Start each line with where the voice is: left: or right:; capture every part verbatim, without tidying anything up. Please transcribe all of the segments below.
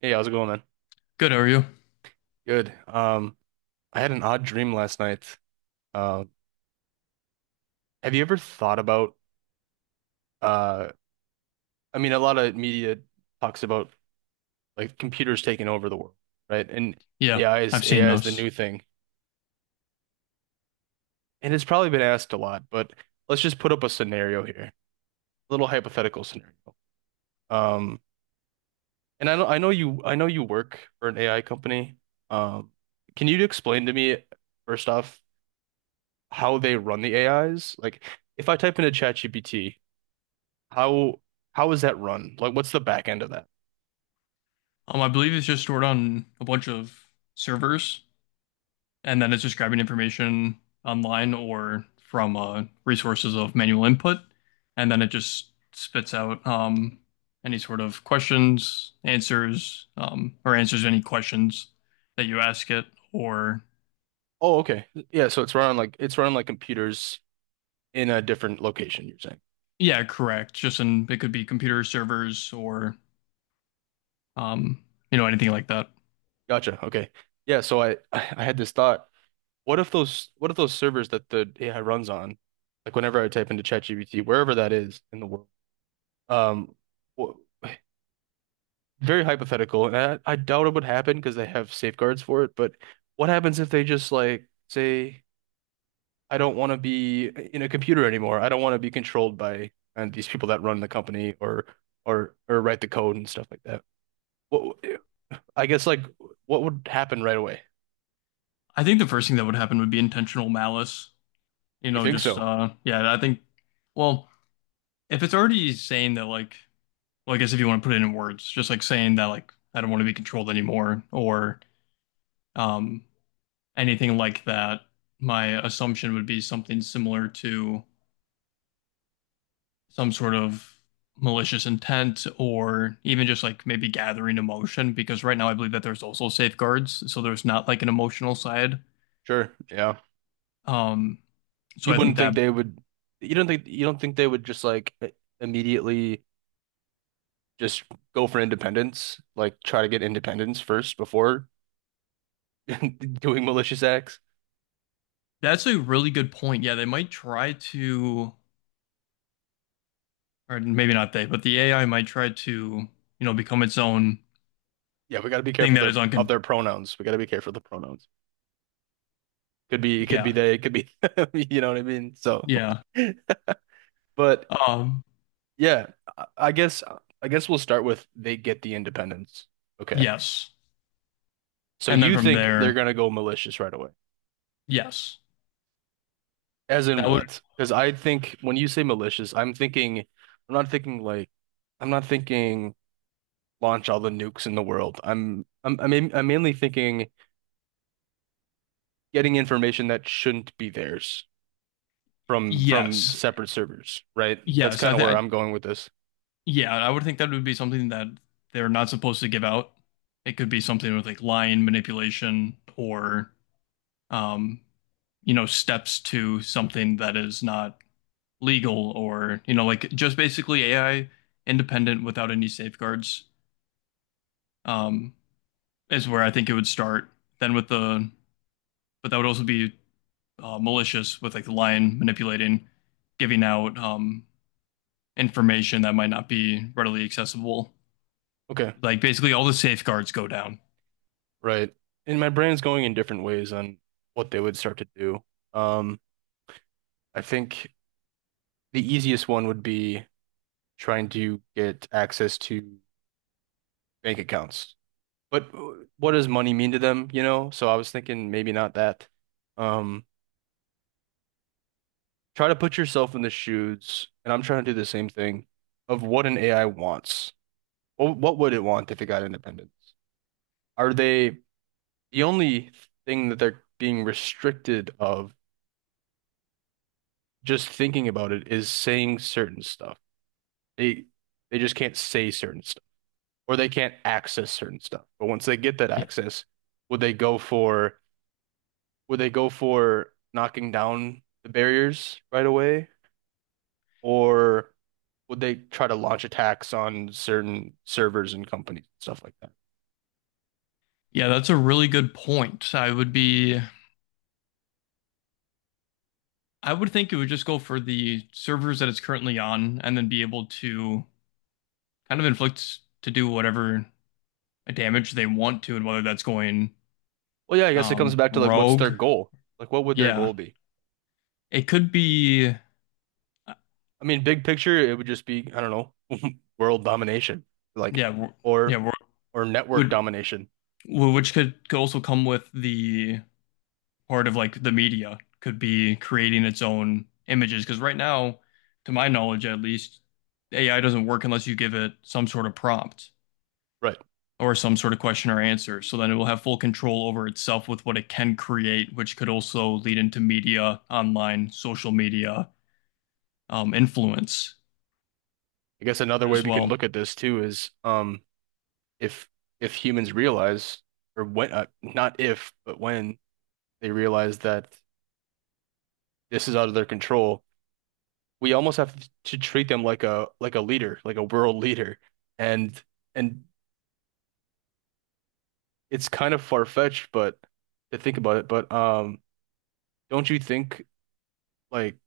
right: Hey, how's it going, man?
left: Good, are you?
right: Good. Um, I had an odd dream last night. Um, have you ever thought about uh I mean a lot of media talks about like computers taking over the world, right? And
left: Yeah,
right: AI is
left: I've seen
right: AI is the
left: those.
right: new thing. And it's probably been asked a lot, but let's just put up a scenario here. A little hypothetical scenario. Um, and I know I know you I know you work for an A I company. Um, can you explain to me first off how they run the A Is? Like if I type into ChatGPT. How how is that run? Like, what's the back end of that?
left: Um, I believe it's just stored on a bunch of servers, and then it's just grabbing information online or from uh, resources of manual input, and then it just spits out um, any sort of questions, answers, um, or answers any questions that you ask it, or
right: Oh, okay. Yeah, so it's run on like it's run on like computers in a different location, you're saying.
left: yeah, correct. Just in it could be computer servers or um, you know anything like that.
right: Gotcha. Okay. Yeah, so I I had this thought. What if those what if those servers that the A I runs on, like whenever I type into ChatGPT, wherever that is in the world, um, wh- very hypothetical, and I, I doubt it would happen because they have safeguards for it, but what happens if they just like say I don't want to be in a computer anymore. I don't want to be controlled by and these people that run the company or or or write the code and stuff like that. What I guess like what would happen right away?
left: I think the first thing that would happen would be intentional malice you
right: You
left: know,
right: think
left: just
right: so?
left: uh yeah, I think well, if it's already saying that like well, I guess if you want to put it in words, just like saying that like I don't want to be controlled anymore or um anything like that, my assumption would be something similar to some sort of malicious intent or even just like maybe gathering emotion because right now I believe that there's also safeguards, so there's not like an emotional side.
right: Sure. Yeah.
left: Um so
right: You
left: I think
right: wouldn't think
left: that
right: they would you don't think you don't think they would just like immediately just go for independence, like try to get independence first before doing malicious acts?
left: that's a really good point. Yeah, they might try to or maybe not they, but the A I might try to, you know, become its own
right: Yeah, we got to be
left: thing
right: careful
left: that
right: their
left: is
right: of
left: uncon.
right: their pronouns. We got to be careful of the pronouns. Could be, it could be
left: Yeah,
right: they, it could be, you know what I mean? So,
left: yeah,
right: but
left: um,
right: yeah, I I guess, I guess we'll start with they get the independence. Okay.
left: yes,
right: So
left: and then
right: you
left: from
right: think they're
left: there,
right: gonna go malicious right away?
left: yes,
right: As in
left: that would
right: what? Because I think when you say malicious, I'm thinking, I'm not thinking like, I'm not thinking launch all the nukes in the world. I'm, I'm, I'm, main- I'm mainly thinking getting information that shouldn't be theirs from from
left: yes,
right: separate servers, right? That's
left: yes.
right: kind
left: I
right: of where
left: think,
right: I'm going with this.
left: yeah, I would think that would be something that they're not supposed to give out. It could be something with like lying, manipulation, or um, you know, steps to something that is not legal, or you know, like just basically A I independent without any safeguards. Um, is where I think it would start. Then with the, but that would also be uh, malicious with like the lion manipulating, giving out um, information that might not be readily accessible.
right: Okay.
left: Like basically all the safeguards go down.
right: Right. And my brain's going in different ways on what they would start to do. Um, I think the easiest one would be trying to get access to bank accounts. But what does money mean to them, you know? So I was thinking maybe not that. Um, try to put yourself in the shoes, and I'm trying to do the same thing of what an A I wants. What, what would it want if it got independence? Are they the only thing that they're being restricted of just thinking about it is saying certain stuff. They they just can't say certain stuff or they can't access certain stuff. But once they get that
left: Yeah,
right: access, would they go for would they go for knocking down the barriers right away or would they try to launch attacks on certain servers and companies and stuff like that?
left: yeah, that's a really good point. I would be, I would think it would just go for the servers that it's currently on, and then be able to kind of inflict to do whatever damage they want to, and whether that's going
right: Well, yeah, I guess it comes
left: um,
right: back to like what's
left: rogue.
right: their goal? Like what would their
left: Yeah,
right: goal be?
left: it could be.
right: I mean, big picture, it would just be, I don't know, world domination, like
left: Yeah, w- yeah,
right: or
left: w-
right: or network
left: would
right: domination.
left: w- which could, could also come with the part of like the media could be creating its own images because right now, to my knowledge at least, A I doesn't work unless you give it some sort of prompt
right: Right.
left: or some sort of question or answer. So then it will have full control over itself with what it can create, which could also lead into media, online, social media, um, influence
right: I guess another way
left: as
right: we can
left: well.
right: look at this too is um if if humans realize or when uh, not if but when they realize that this is out of their control, we almost have to treat them like a like a leader, like a world leader. And and it's kind of far-fetched but to think about it, but um don't you think like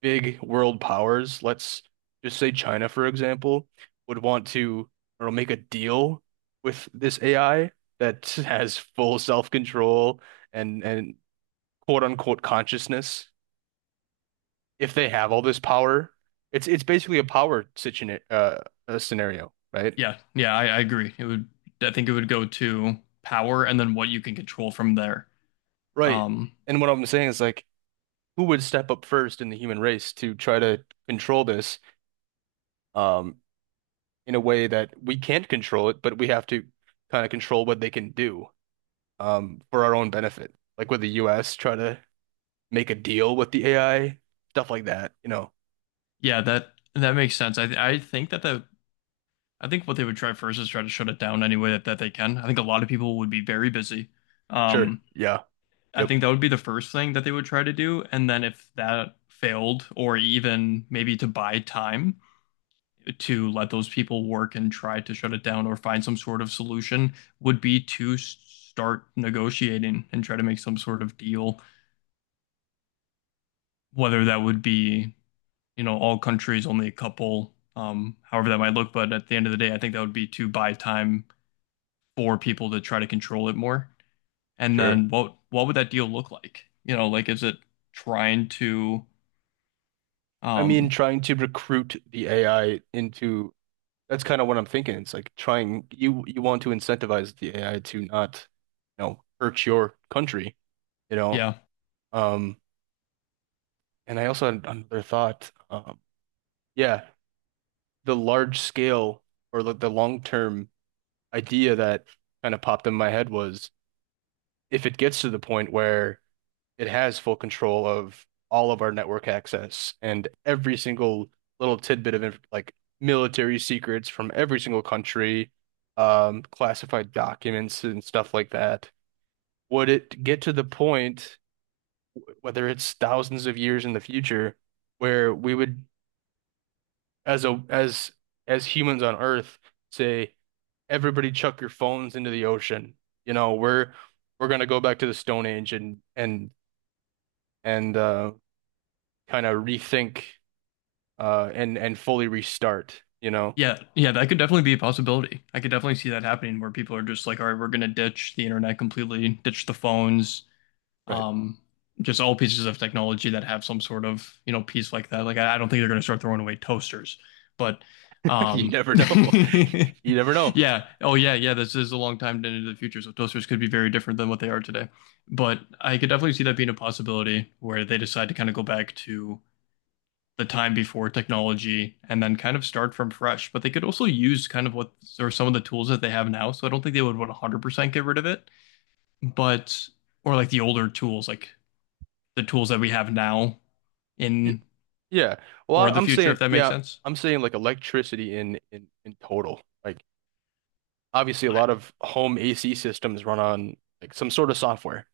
right: big world powers, let's just say China, for example, would want to or make a deal with this A I that has full self-control and and quote unquote consciousness, if they have all this power, it's it's basically a power situation uh, uh scenario, right?
left: Yeah, yeah, I, I agree. It would, I think it would go to power and then what you can control from there.
right: Right.
left: Um,
right: And what I'm saying is like who would step up first in the human race to try to control this um in a way that we can't control it, but we have to kind of control what they can do. Um, for our own benefit, like with the U S, try to make a deal with the A I, stuff like that, you know.
left: yeah, that that makes sense. I th I think that the I think what they would try first is try to shut it down any way that, that they can. I think a lot of people would be very busy.
right: Sure.
left: Um,
right: Yeah.
left: I
right: Yep.
left: think that would be the first thing that they would try to do, and then if that failed, or even maybe to buy time to let those people work and try to shut it down or find some sort of solution, would be to s- start negotiating and try to make some sort of deal, whether that would be you know, all countries, only a couple, um, however that might look. But at the end of the day, I think that would be to buy time for people to try to control it more. And
right: Sure.
left: then what what would that deal look like? You know, like is it trying to
right: I mean,
left: um
right: trying to recruit the A I into that's kind of what I'm thinking. It's like trying you you want to incentivize the A I to not, you know, hurt your country, you know.
left: yeah.
right: Um, and I also had another thought. Um, yeah, the large scale or the, the long term idea that kind of popped in my head was if it gets to the point where it has full control of all of our network access and every single little tidbit of like military secrets from every single country, um, classified documents and stuff like that. Would it get to the point, whether it's thousands of years in the future, where we would, as a as as humans on Earth, say, everybody chuck your phones into the ocean. You know, we're we're gonna go back to the Stone Age and and and uh, kind of rethink uh, and and fully restart, you know?
left: Yeah, yeah, that could definitely be a possibility. I could definitely see that happening where people are just like, all right, we're gonna ditch the internet completely, ditch the phones.
right: Right.
left: Um, just all pieces of technology that have some sort of, you know, piece like that. Like I, I don't think they're going to start throwing away toasters, but
right: You
left: um,
right: never know. You never know.
left: yeah. Oh yeah, yeah. This is a long time into the future, so toasters could be very different than what they are today. But I could definitely see that being a possibility where they decide to kind of go back to the time before technology and then kind of start from fresh. But they could also use kind of what or some of the tools that they have now. So I don't think they would one hundred percent get rid of it, but or like the older tools, like the tools that we have now
right: Y-
left: in
right: Yeah. Well,
left: for
right: I-
left: the
right: I'm
left: future, if
right: saying,
left: that makes
right: yeah,
left: sense.
right: I'm saying like electricity in in in total. Like obviously a
left: I,
right: lot of home A C systems run on like some sort of software.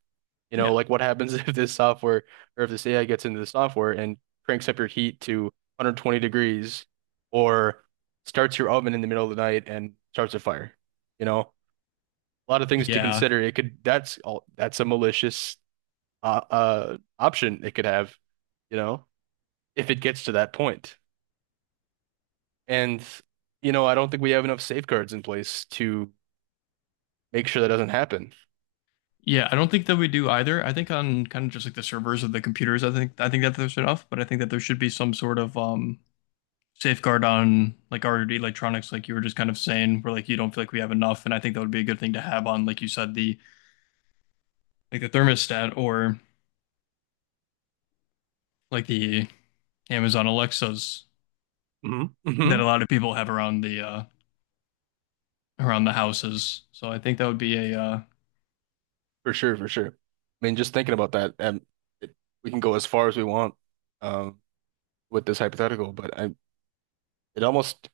right: You
left: yeah.
right: know, like what happens if this software or if this A I gets into the software and cranks up your heat to one hundred twenty degrees or starts your oven in the middle of the night and starts a fire. You know, a lot of things to
left: Yeah.
right: consider. It could that's all that's a malicious uh, uh option it could have, you know, if it gets to that point. And you know, I don't think we have enough safeguards in place to make sure that doesn't happen.
left: Yeah. I don't think that we do either. I think on kind of just like the servers of the computers, I think I think that there's enough, but I think that there should be some sort of um safeguard on like our electronics, like you were just kind of saying, where like you don't feel like we have enough. And I think that would be a good thing to have on, like you said, the like the thermostat or like the Amazon Alexas
right: Hmm
left: that
right: hmm.
left: a lot of people have around the uh around the houses. So I think that would be a uh
right: For sure, for sure. I mean, just thinking about that, um, it, we can go as far as we want um with this hypothetical, but I it almost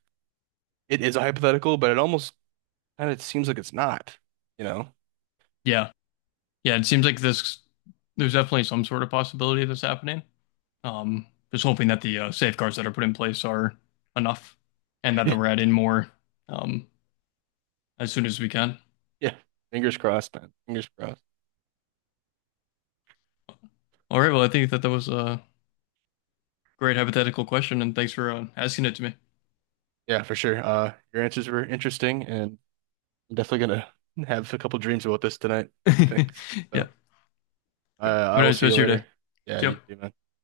right: it is a hypothetical, but it almost kind of seems like it's not, you know.
left: yeah, yeah, it seems like this, there's definitely some sort of possibility of this happening. Um, just hoping that the uh, safeguards that are put in place are enough and that we're adding more um, as soon as we can.
right: Yeah. Fingers crossed, man. Fingers crossed.
left: All right, well, I think that that was a great hypothetical question, and thanks for uh, asking it to me.
right: Yeah, for sure. Uh, your answers were interesting and I'm definitely gonna have a couple dreams about this tonight, I think.
left: Yeah,
right: So, uh,
left: have
right: I
left: a
right: will
left: nice
right: see you
left: rest of your
right: later.
left: day.
right: Yeah,
left: See you.
right: you too, man.